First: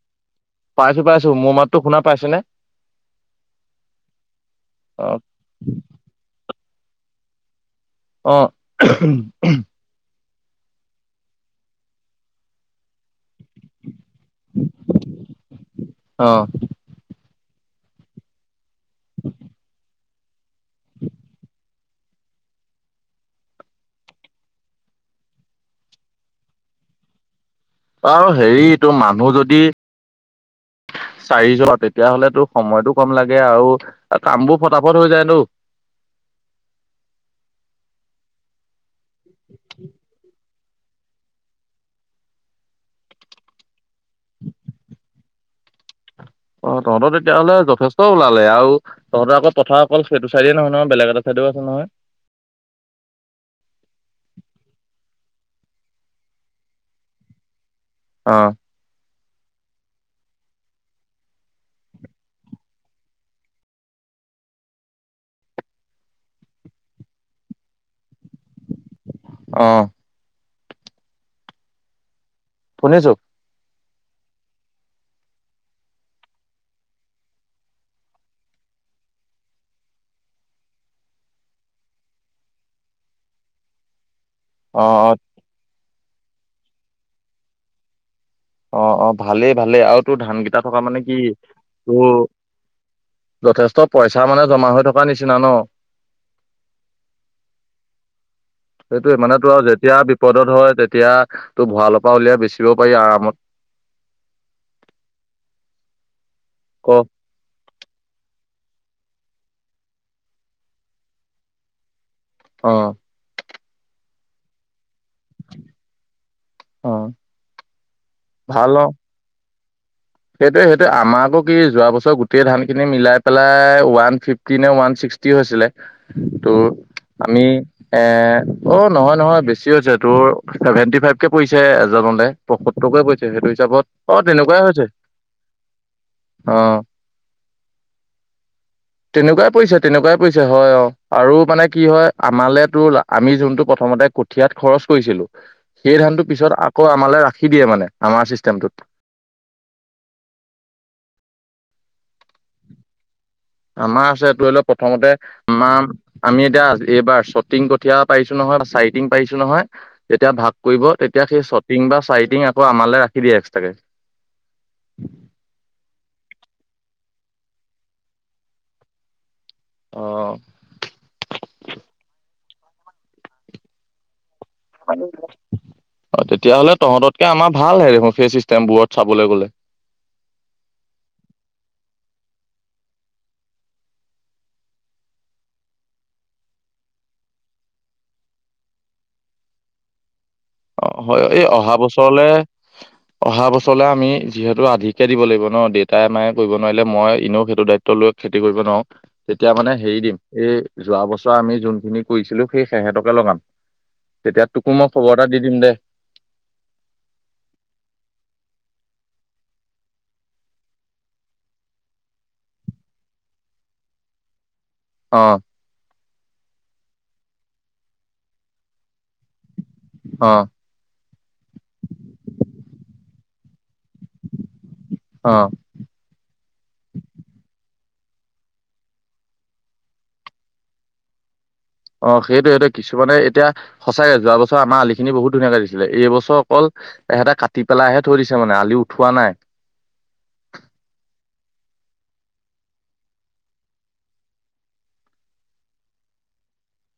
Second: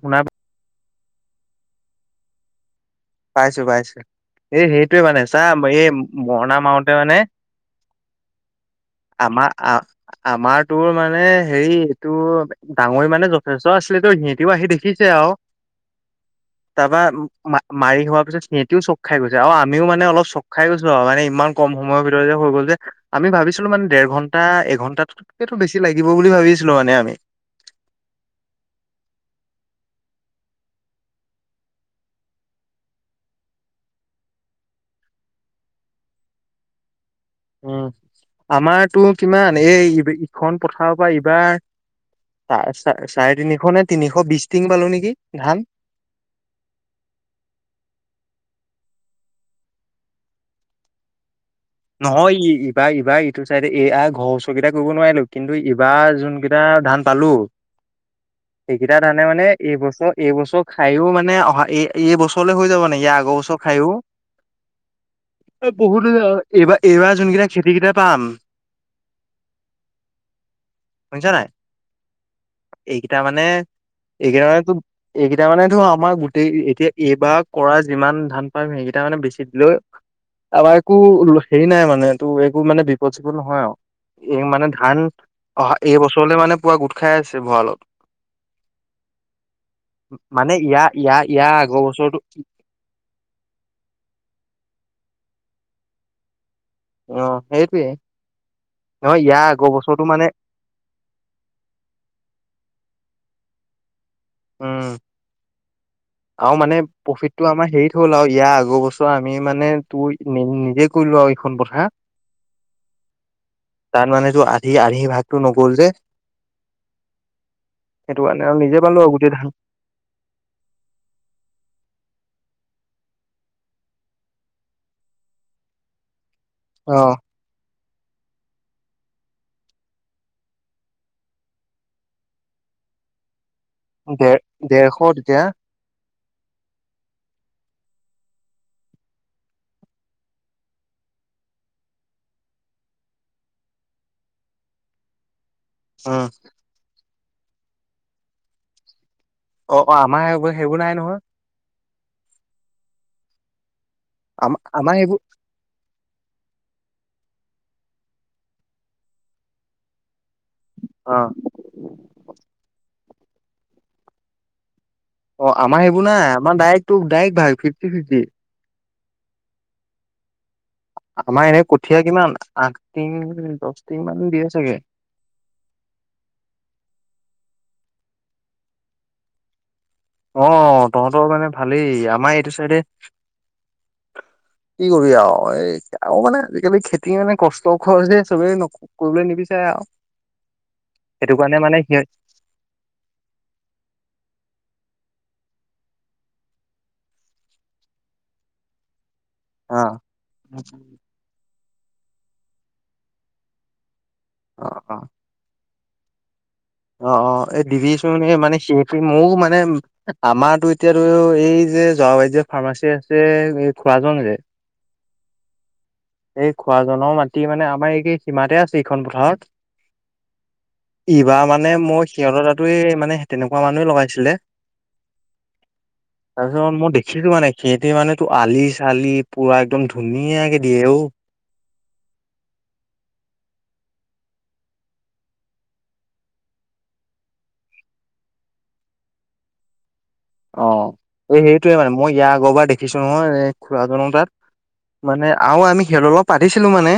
শুনা। পাইছো, পাইছো মোৰ মাততো শুনা পাইছে। পাইছো, পাইছো এই সেইটোৱে অ মানে চাহ এই মৰণা মওতে মানে অ'। আমাৰ আমাৰ তোৰ মানে হেৰি এইটো ডাঙৰি মানে চচ আছিল তো, সিহঁতিও আহি দেখিছে আৰু অ তাৰপা মাৰি হোৱাৰ পিত সিহতিও চক খাইছে আৰু আমও মানে অলপ চ, খাই গৈছো আৰু মানে ইমান কম সময়ৰ ভিতৰতে যে হৈ গ'ল যে, আমি ভাবিছিলো মানে দেৰ ঘন্টা, এঘন্টাত সেইটো বেছি লাগিব বুলি ভাবিছিলো মানে আমি। আৰু হেৰিটো মানুহ যদি [inaudible] চাৰিশ তেতিয়াাহলে তো, সময়তটো কম লাগে আৰু কাম বোৰ ফটাফট হৈ যায় নো। উম, আমাৰতো কিমান এই ইখন। পথাৰৰ পৰা এইবাৰ। চ, চ, চাৰে তিনিশ নে, তিনিশ বিশ টিং পালো নেকি ধান। অ, তহঁতৰ তেতিয়াহ'লে যথেষ্ট ওলালে আৰু তহঁতেৰ আকৌ কথা অকল সেইটো চাইডে নহয় নহয় বেলেগ এটা চাইডে নহয়, ই, এইবাৰ এইবাৰ ইটো চাইডে এই ঘৰ ওচৰকেইটা কৰিব নোৱাৰিলো। কিন্তু ইবাৰ যোন কেইটা ধান পালো অ সেইকেইটা ধান। মানে, মানে এইবছৰ এইবছৰ খায়ো মানে অহা এই, এই বছৰলৈ হৈ যাব নে ইয় আগৰ বছৰ খায়ো। বহুত এইবাৰ, এইবাৰ যোন কেইটা খেতিকেইটা পাম। অ'। শুনিছ নাই, শুনিছো এইকেইটা মানে এইকেইটা মানে এইকেইটা মানে আমাৰ গোটেই এতিয়া এইবাৰ কৰা যিমান ধান পামে। এইকেইটা মানে বেছি দিলৈ আমাৰ একো হেৰি নাই মানে তটো একো মানে বিপদ, চিপদ নহয় আৰু এই মানে অ ধান অ অহা এইবছৰলৈ মানে পুৱা গোট খাই আছে, ভঁৰালত। অ', অ', ভালেই, ভালেই আৰু তোৰ ধান কেইটা থকা ইয়াৰ মানে কি ইয়াৰ ইয়াৰ আগৰ তোৰ বছৰটো যথেষ্ট পইচা মানে জমা হৈ থকা নিচিনা ন। অ, সেইটোৱে। সেইটো নহয় মানে ইয়াৰ তো, আৰু আগৰ যেতিয়া বছৰটো মানে বিপদত হয়, তেতিয়া তোৰ ভৰালৰ পৰা উলিয়াই বেচিব পাৰি আৰামত। উম, আৰু মানে ক প্ৰফিতটো আমাৰ হেৰি হ'ল আৰু ইয়াৰ আগৰ বছৰ আমি মানে তোৰ নিজে কলো আৰু এইখন কথা। অ'। তাৰ মানে তো, আধি আহি ভাগতটো নগ'ল যে অ সেইটো কাৰণে আৰু নিজে পালো আৰু গোটেই ধান সেইটোয়ে, সেইটো আমাৰবোৰ কি যোৱা বছৰ গোটেই ধান খিনি মিলাই পেলাই ওৱান ফিফটি নে ওৱান ছিক্স ছিক্সটি হৈছিলে ত, অ' আমি এ, অ, নহয়, নহয়, বেছি হৈছে তোৰ চেভেন্টি ফাইভকে পৰিছে এজনেলে। টোকে কৈছে সেইটো হিচাপত অ, তেনেকুৱাই হৈছে। এতিয়া? আহ। [inaudible] তেনেকুৱাই পৰিছে, তেনেকুৱাই পৰিছে হয়, অ, আৰু মানে কি হয় আমালে তো, আমি যোনটো প্ৰথম প্ৰথমতে কঠিয়াত খৰচ কৰিছিলো। সেই উম ধানটো পিছত আকৌ আমালৈ ৰাখি দিয়ে মানে আমাৰ চিষ্টেমটোত। অ', অ', আমাৰ সেইবোৰ, সেইবোৰ নাই নহয়। আমাৰ আছে ধৰি আম লও আমাৰ প্ৰথমতে সেইবোৰ আমাৰ আমি এতিয়া আজ এইবাৰ শ্বটিং কঠীয়া পাৰিছো নহয় বা চাইটিং পাৰিছো নহয়। যেতিয়া ভাগ কৰিব তেতিয়া অ' সেই ছটিং বা চাৰিটিং আকৌ আমালৈ ৰাখ ফ্ৰি এক্সট্ৰাকে অ', আমাৰ সেইবোৰ নাই আমাৰ ডাইৰেক্ট তোৰ ডাইৰেক্ট ভাই ফিফটি ফিফটি। অ'। আমাৰ এনে কঠিয়া কিমান, আঠ টিং দহ টিং মান দিয়ে। চাগে অ', তেতিয়াহ'লে তহঁততকে আমাৰ ভালহে দেখোন সেই চিষ্টেম বোৰত চাবলৈ গ'লে। অ', তহঁতৰ মানে ভালেই আমাৰ এইটো চাইডে কি কৰিবি আৰু, এই আৰু মানে আজিকালি খেতি মানে কষ্ট খৰচ যে চবেই কৰিবলৈ নিবিচাৰে। যও [unintelligible] অ', হয় এই অহা বছৰলে, অহা বছৰলে আমি যিহেতু আধিক দিব লাগিব ন, দেউতাই মায়ে কৰিব নোৱাৰিলে মই এনেও সেইটো দায়িত্ব লৈ খেতি কৰিব নোৱাৰো। তেতিয়া মানে অ হেৰি দিম, এই যোৱা বছৰ আমি যোনখিনি কৰিছিলো সেই সিহঁতকে লগাম। তেতিয়া তোক অ মই অ খবৰ এটা দি দিম দে। অ', অ', এই দিবিচোন মানে সি মোৰ মানে আমাৰো এতিয়াতো ধৰিলো যাওঁ ফাৰ্মাচী আছে খুৰাজন যে অ'। এই খুৰাজনৰ মাটি মানে আমাৰ এই সীমাতে আছে এইখন পথাৰত। অ ইবাৰ মানে মই সিহঁতৰ তাতো মানে তেনেকুৱা মানে লগাইছিলে। অ তাৰপিছত মই দেখিছো মানে সিহঁতে মানে তোৰ আলি-চালি পুৰা একদম ধুনীয়াকে [unintelligible] অ', সেইটোৱেটো, কিছুমানে এতিয়া সঁচাকে যোৱা বছৰ আমাৰ আলিখিনি বহুত ধুনীয়া গজিছিলে, এই বছৰ অকল এহেতে কাটি পেলাইহে থৈ দিছে মানে আলি উঠোৱা নাই। [inaudible] অ', এই সেইটোৱে মানে মই ইয়াৰ আগৰবাৰ দেখিছো নহয় এ খুৰাজনৰ তাত। মানে আৰু আমি খেল অলপ পাতিছিলো মানে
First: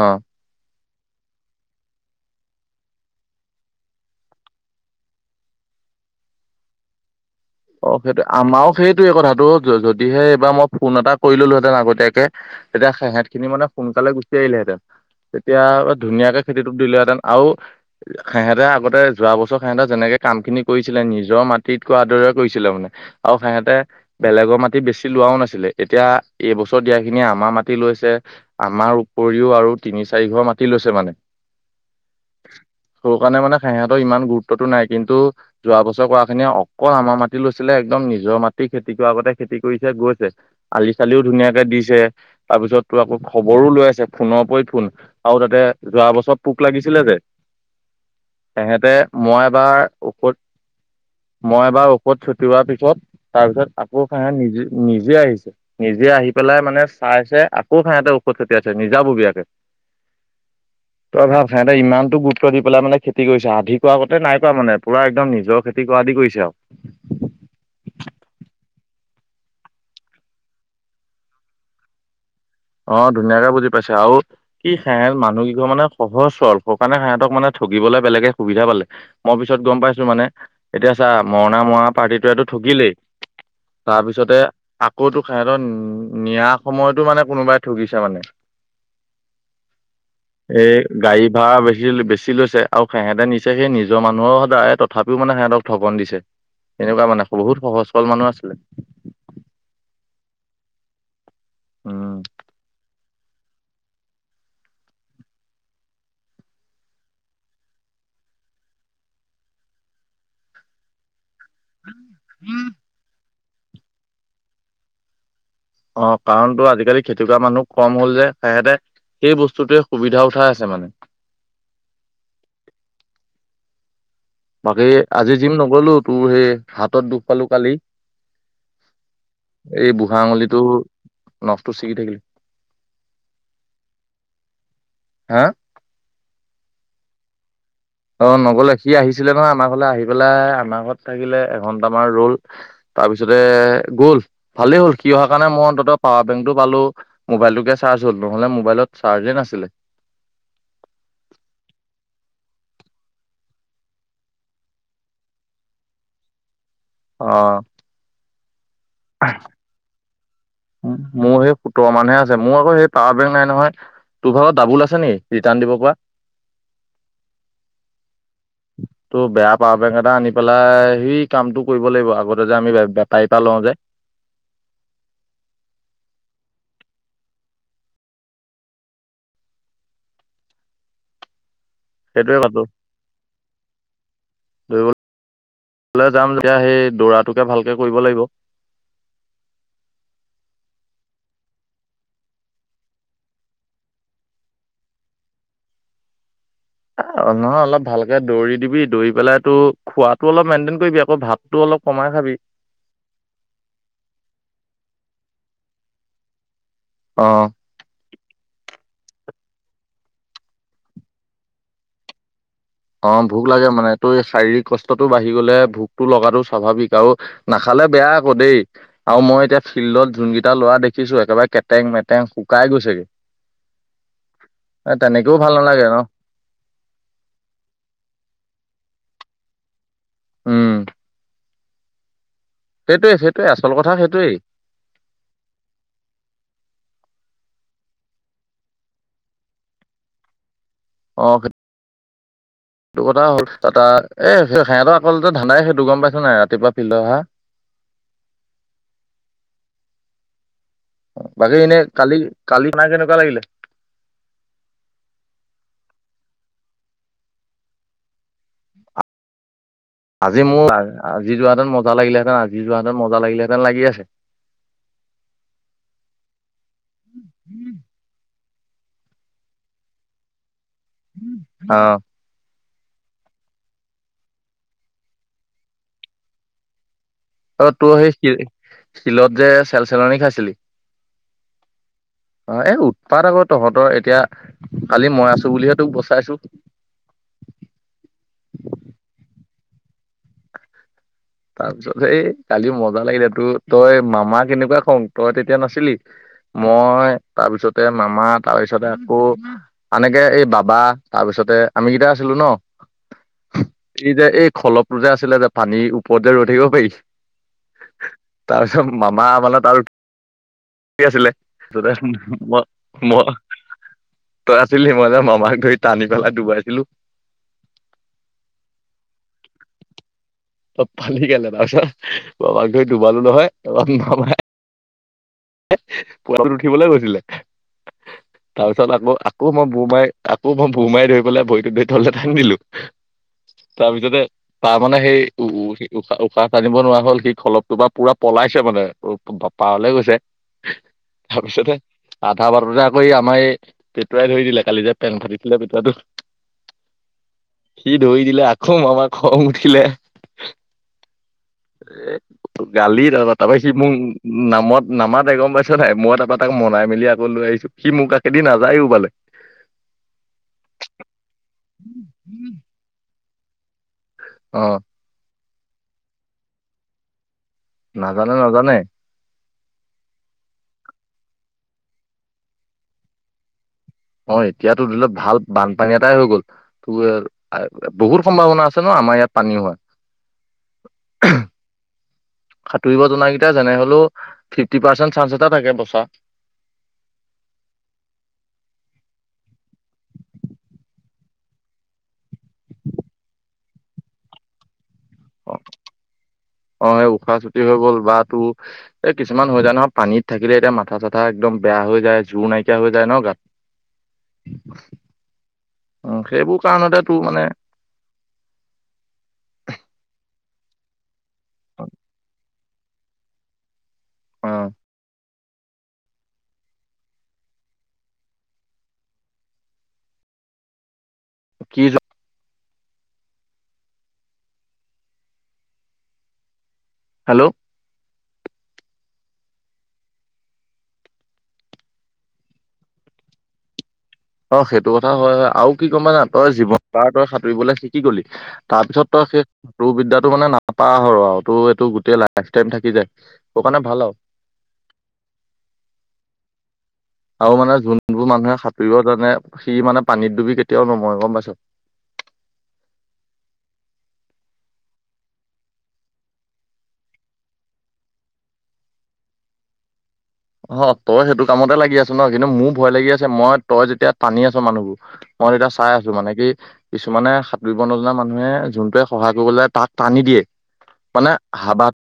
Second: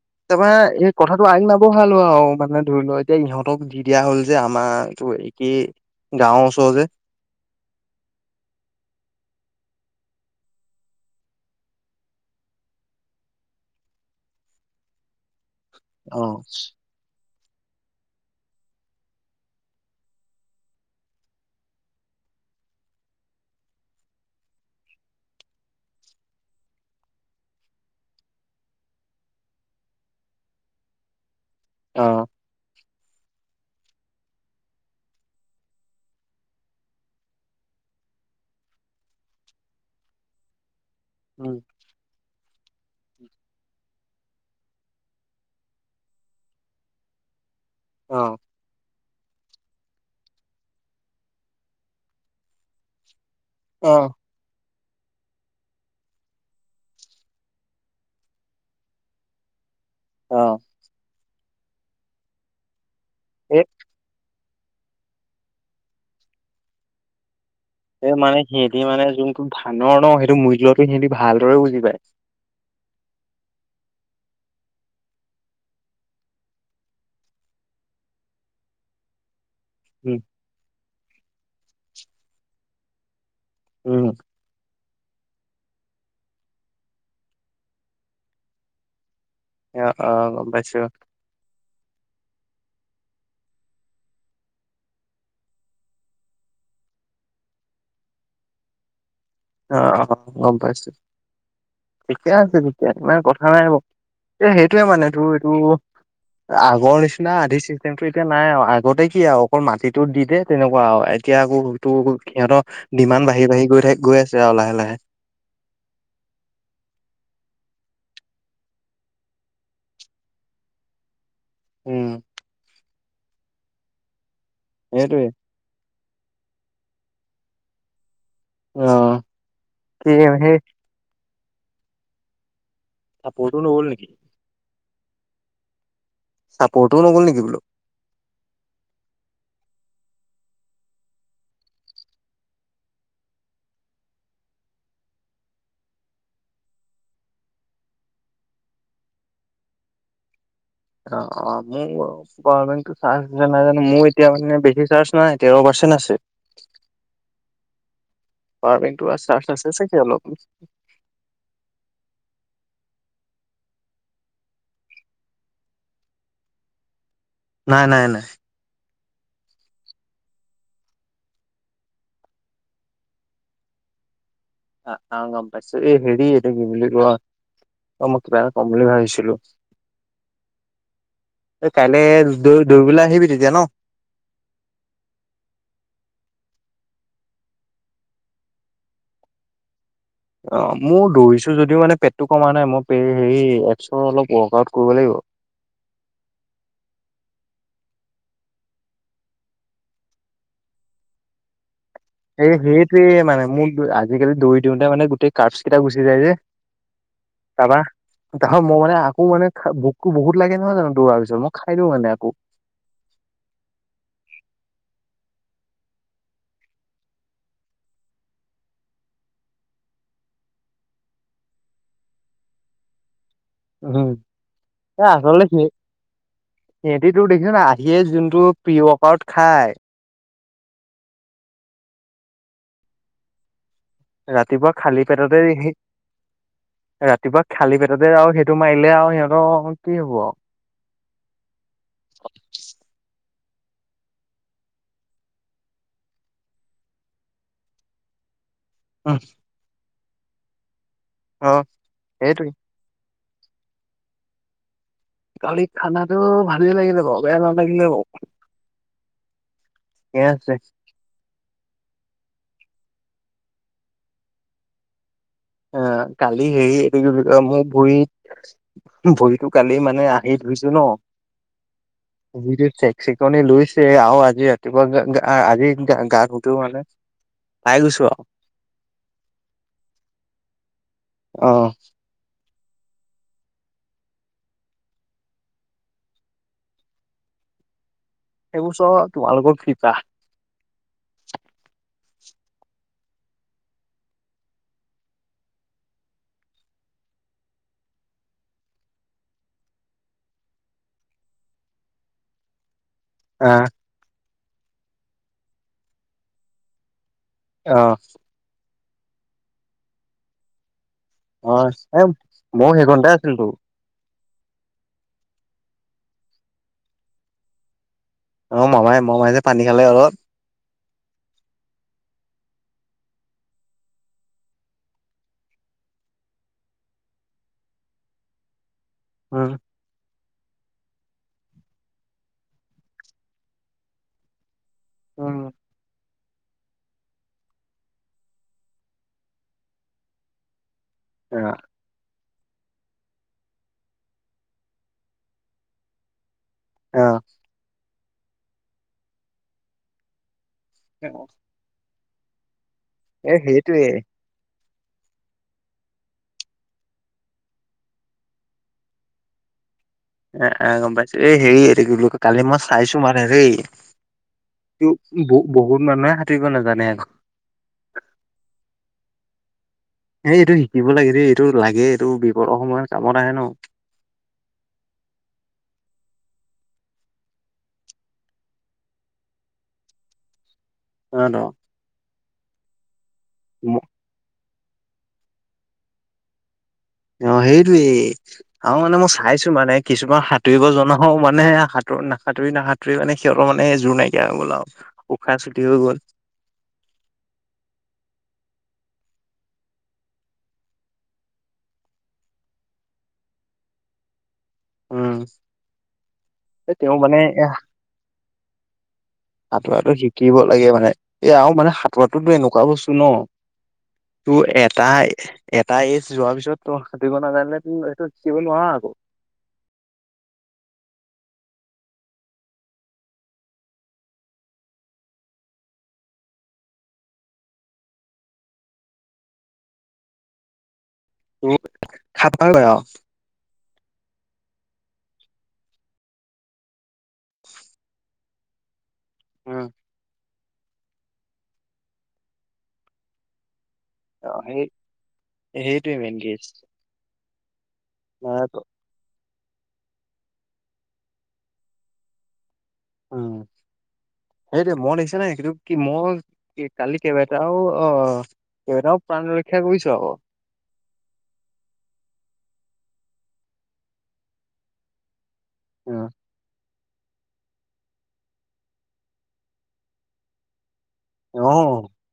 অ তাৰপৰা কথাটো আগ নবঢ়ালো আৰু মানে ধৰি লও এতিয়া ইহঁতক দি দিয়া হ'ল যে আমাৰ এইটো এই কি গাঁৱৰ ওচৰৰ যে অ', সেইটো আমাৰো সেইটোয়ে কথাটো, যদিহে এইবাৰ মই ফোন এটা কৰি ললোহেতেন আগতীয়াকে। তেতিয়া সেহঁতখিনি মানে সোনকালে গুচি আহিলেহেঁতেন, তেতিয়া অ ধুনীয়াকে খেতিটো দিলেহেঁতেন। আৰু সিহেঁতে আগতে, যোৱা বছৰ সিহঁতে যেনেকে কাম খিনি কৰিছিলে নিজৰ মাটিত কৰাৰ দৰে কৰিছিলে মানে আৰু সিহেঁতে বেলেগৰ মাটি বেছি লোৱাও নাছিলে এতিয়া এইবছৰ দিয়া খিনি আ আমাৰ মাটি লৈছে, আমাৰ উপৰিও আৰু তিনি চাৰি ঘৰ মাটি লৈছে মানে। অ'। সেইকাৰণে মানে সিহঁতৰ ইমান গুৰুত্বতটো নাই, কিন্তু যোৱা বছৰ কৰা খিনি অকল আমাৰ মাট লৈছিলে একদম নিজৰ মাটি খেতি কৰাৰ আগতে খেতি কৰিছে, গৈছে। আলি-চালিও উম ধুনীয়াকে দিছে। তাৰপিছত তোৰ আকৌ খবৰো লৈ আছে ফোনৰ ওপৰত ফোন আৰু তাতে যোৱা বছৰত পোক লাগিছিলে যে অ তেহেঁতে মই এবাৰ ঔষধ, মই এবাৰ ঔধ কত ছটিওৱাৰ পিছত, তাৰপিছত অ আকৌ খাঙে নিজে নিজে আহিছে, নিজে আহি পেলাই মানে চাই চাই আকৌ সিহঁতে ঔষধ ছটিয়াইছে নিজাববীয়াকে। অ'। তই ভাব সিহঁতে ইমানটো গুৰুত্ব দি পেলাই মানে খেতি কৰিছ এই আধিক আগতে নাই মানে পুৰা একদম নিজৰ খেতি কৰা দি কৰিছে আৰু। এই মানে সিহঁতে মানে যোনটো ধানৰ ন, সেইটো মূজ্যটো সিহঁতে ভালদৰে বুজি পায়। অ', ধুনীয়াকে বুজি পাইছে আৰু কি সিহঁত মানুহ কেইঘৰ মানে সহজ সৰল, সেইকাৰণে সিহঁতক মানে ঠগিবলৈ বেলেগে সুবিধা পালে, মই পিছত গম পাইছো উম মানে, এতিয়া চা মৰণা মৰা পাৰ্টিটোৱেটো ঠগিলেই। উম তাৰপিছতে, আকৌতো সিহঁতৰ নিয়া সময়তো মানে। কোনোবাই ঠগিছে মানে। অ অ গম এই পাইছো গাড়ী ভাড়া বেছি। বেছি লৈছে আৰু সিহঁতে নিছেহি নিজৰ মানুহৰ সদায়, তথাপিও মানে সিহঁতক ঠগন দিছে। এনেকুৱা মানে, বহুত সহজ-সৰল মানুহ আছিলে। অ অ', গম পাইছো, উম ঠিকে আছে ঠিকয়া ইমান কথা নাই বাৰু, এ সেইটোয়ে মানেটোৰ এইটো। আগৰ নিচিনা আধি চিষ্টেমটো এতিয়া নাই আৰু আগতে কি আৰু অকল মাটিটো দি দে, তেনেকুৱা আৰু। এতিয়া আকৌ সেইটো, সিহঁতৰ ডিমান বাঢ়ি বাঢ়ি গৈ থাক, গৈ আছে আৰু লাহে লাহে। অ' কাৰণতো আজিকালি খেতি কৰা মানুহ কম হ'ল যে সেহেঁতে। সেই বস্তুটোৱে সুবিধা উঠাই আছে মানে। উম বাকী, সেইটোৱে আজি জিম নগ'লো, তোৰ সেই হাতত দুখ পালো কালি। অ এই কি বুঢ়া সেই আঙুলিটো, নখটো ছিগি থাকিলে। চাপৰ্টো নহ'ল নেকি? হা, চাপোৰ্টও নগ'ল নেকি বোলো? অ' নগ'লে, সি আহিছিলে নহয় আমাৰ ঘৰলে, আহি পেলাই আমাৰ ঘৰত থাকিলে, এঘন্টামান ৰ'ল। তাৰপিছতে গ'ল, ভালেই হ'ল, সি অহাৰ কাৰণে মই অন্তত পাৱাৰ বেংক টো পালো, মোবাইল টোকে চাৰ্জ। চাৰ্জ হ'ল, নহ'বা মোবাইলত চাৰ্জে নাছিলে। অ' অ', মোৰ পাৱাৰ বেংকটো চাৰ্জ আছেনে নাই জানো, মোৰ এতিয়া মানে বেছি চাৰ্জ নাই তেৰ পাৰ্চেন্ট। পাৰ্চেন্ট আছে। অ'। পাৱাৰ বেংকটো চাৰ্জ আছে চাগে অলপ উ, মোৰ সেই সোতৰ মানহে আছে, মোৰ আকৌ সেই। পাৱাৰ বেংক নাই নহয়, তোৰ ভাগৰ ডাবোল আছে নেকি? ৰিটাৰ্ন দিব পৰা। নাই নাই নাই। তোৰ বেয়া পাৱাৰ বেংক এটা আনি পেলাই, এই কামটো কৰিব লাগিব, আগতে যে আমি বেপাৰীৰ পৰা লও যে। আ আ গম পাইছোঁ, এই হেৰি এইটো কি বুলি কয়। অ' মই কিবা এটা কম বুলি ভাবিছিলোঁ। এই কাইলে সেইটোৱে দ পাতো দৌৰিবলৈ আহিবি তেতিয়া ন? এতিয়া সেই দৌৰাটোকে ভালকে কৰিব লাগিব। অ', মোৰ দৌৰিছো যদিও মানে পেটটো কমা নাই, মই হেৰি এপছৰ অলপ ৱৰ্ক আউট কৰিব লাগিব। [unintelligible] অ' নহয়, অলপ ভালকে দৌৰি দিবি, দৌৰি পেলাই তো খোৱাটো অলপ মেন্টেন কৰিবি আকৌ, ভাতটো অলপ। কমাই খাবি এই সেইটোৱে মানে, মোক আজিকালি দৌৰি দিওঁতে মানে, গোটেই কাৰ্ভচ কেইটা গুচি যায় যে। অ টাবা। তাৰপা মই মানে আকৌ, মানে ভোকটো বহুত লাগে নহয় জানো দৌৰাৰ পিছত, মই খাই দিওঁ মানে আকৌ। অ ভোক লাগে মানে তোৰ এই শাৰীৰিক কষ্টটো বাঢ়ি গ'লে ভোকটো লগাটো স্বাভাৱিক আৰু নাখালে বেয়া আকৌ দেই আৰু মই এতিয়া ফিল্ডত যোনকেইটা ল'ৰা। অ' দেখিছো একেবাৰে কেটেং মেটেং শুকাই গৈছেগে। উম্, এ তেনেকেও আচলতে ভাল নালাগে ন সিহঁতি তোক দেখিচা নে নাই। সিয়ে যোনটো প্ৰিয় অকাৰত খায়। উম্। সেইটোয়ে, সেইটোয়ে আচলতে। ৰাতিপুৱা খালী পেটতে সি। ৰাতিপুৱা খালী পেটতে আৰু সেইটো মাৰিলে আৰু সিহঁতৰ কি হ'ব। অ', সেইটো কথা হ'ল। তাত তাই এই সিহঁতৰ অকল ধান্দাই সেইটো গ'ম পাইছ নাই, ৰাতিপুৱা ফিল্ডত অহা। ওহ। বাকী এনেই কালি, সেইটোৱে। কালি পাই কেনেকুৱা লাগিলে কালি খানাটো ভালেই লাগিলে বাৰু, বেয়া নালাগিলে বাৰু। ঠিকে আজি আছে। মোৰ, আজি যোৱাহেতেন মজা লাগিলেঁহেতেন। যি যাহেঁতেন মজা লাগিলেহেঁতেন লাগি আছে অ কালি হেৰি এইটো কিয় মোৰ ভৰিত ভৰিতো কালি মানে আহি ধৰিছ অ' চেকচেকনি লইছে আৰু আজি ৰাতিপুৱা আজি গা ধোও মানে আৰু পাই তোৰ গৈছো সেই শিলতযে চেল চেলনি খাইছিলি অ' অ' এ, উৎপাত আকৌ তহঁতৰ, এতিয়া কালি মই আছো বুলিহে তোক বচাইছো সেইবোৰ চব তোমালোকৰ কৃপা তাৰপিছত এই, কালি মজা লাগিলে তোৰ তই মামা কেনেকুৱা খং, তই তেতিয়া নাছিলি মই তাৰপিছতে মামা তাৰপিছতে আকৌ এনেকে এই বাবা তাৰ পিছ তাৰপিছতে আমি কেইটা আছিলো ন? আহ এই যে এই খলপটো যে আছিলে যে পানী ওপৰতে ৰৈ থাকিব পাৰি অ' তাৰপিছত মামা মানে তাত আছিলে হয় এ [unintelligible] মই ময়ো সেইকণতে মই আছিলোতো তই আছিলি মই যে মামাক গৈ টানি পেলাই ডুবাইছিলো অ' মামাই-মামাই যে পানী খালে অলপ পানী খালে, তাৰপিছত আমাক ধৰি দুবালো নহয়, মামাই [unintelligible] উঠিবলৈ গৈছিলে তাৰ পিছত আকৌ আকৌ উম মই বো মাৰি আকৌ মই বোমাই ধৰি পেলাই ভৰিটোত ধৰি তললে টানি দিলো, তাৰ পিছতে তাৰমানানে সেই উম উশাহ-উশাহ টানিব নোৱাৰা হল সি খলপটোৰ পৰা পোৰা পলাইছে মানে, পাৰলে গৈছে অ' তাৰপিছতে আধা বাতটে এই আমাৰ এই পেটুৱাই ধৰি দিলে, কালি যে পেণ্ট ফাঁতিছিলে পেটুৱাটো অ' সি ধৰি দিলে, আকৌ মামাৰ খং উঠিলে [inaudible] এ গালি তাপা এ তাৰপৰা সি সেইটোৱে মোক নামত নামাতে গম পাইছ নাই, মই তাৰপৰা তাক মনাই মেলি আকৌ লৈ আহিছো, সি মোৰ কাষেদি নাযাইও মানে এ এ গম পাইছো, এই হেৰি এইটো কি বুলি কৈ, কালি মই চাইছো মান দেই অ ব-বহুত মানুহে সাঁতুৰিব নাজানে আকৌ নাজানে, নাজানে এ এইটো শিকিব লাগে দেই, এইটো লাগে, এইটো বিপদৰ সময়ত কামত আহে ন অ' এতিয়াতো ধৰি ল ভাল বানপানী এটাই হৈ গ'ল, ত বহুত সম্ভাৱনা আছে ন? আমাৰ ইয়াত পানী হোৱা [inaudible] সাঁতুৰিব জোনাকেইটাই যেনে হলেও ফিফটি পাৰ্চেন্ট চান্স এটা থাকে বচা অ' সেইটোৱেই, আৰু মানে মই চাইছো মানে কিছুমান সাঁতুৰিব জনাও মানে সাঁতোৰ নাসাতো ৰি নাহতুৰি মানে সিহঁৰানে জোৰ নাইকিয়া হৈ গ'ল আৰু উশাহ চুলি হৈ গ'ল অ' এই উশাহ চুটি হৈ গ'ল, বা তোৰ এ কিছুমান হৈ যায় নহয় পানীত থাকিলে এতিয়া মাথা চাথা একদম বেয়া হৈ যায়, জোৰ নাইকিয়া হৈ যায় ন গাত উম' উ সেইবোৰ তেওঁ কাৰণতে তোৰ মানে এ সা সাটোৰাতো শিকিব লাগে মানে, এই আৰু মানে সাঁতোৰাতো টোৰ এনেকুৱা বস্তু ন, তোৰ অ এটা এটা এইজ যোৱাৰ পিছত তই সাঁতুৰিব নাজনিলে টোৰ সেইটো শিকিব নোৱাৰা আকৌ কি য হেল্ল' খাপা অ সেইটো কথা হয় হয় আৰু কি গম পাওঁ নে তই জীৱন তাৰ তই সাঁতুৰিবলৈ শিকি গলি তাৰপিছত তই সেই উম তোৰ বিদ্যাটো মানে নাপাহৰ তোৰ এইটো গোটেই লাইফ তইম থাকি যায়। কাৰণে ভাল আৰু অ, সেই সেইটোৱে মেইন কেজ। আৰু মানে যোনবোৰ মানুহে সাঁতুৰিব জানে সি মানে পানীত ডুবি কেতিয়াও নমৰে গম পাইছো। উম, সেইটো মই দেখিচোনে নাই সেইটো কি মই কালি কেইবাটাও অ, কেইবাটাও প্ৰাণ ৰক্ষা কৰিছো আকৌ। অ তই সেইটো কামতে লাগি আছ ন কিন্তু মোৰ ভয় লাগি আছে মই তই যেতিয়া টানি আছ মানুহবোৰ মই এতিয়া চাই আছো মানে কি কিছুমানে সাঁতোৰিব নজনা মানুহে যোনটোৱে সহায় কৰিব লাগে তাক টানি দিয়ে মানে অ অ হাবা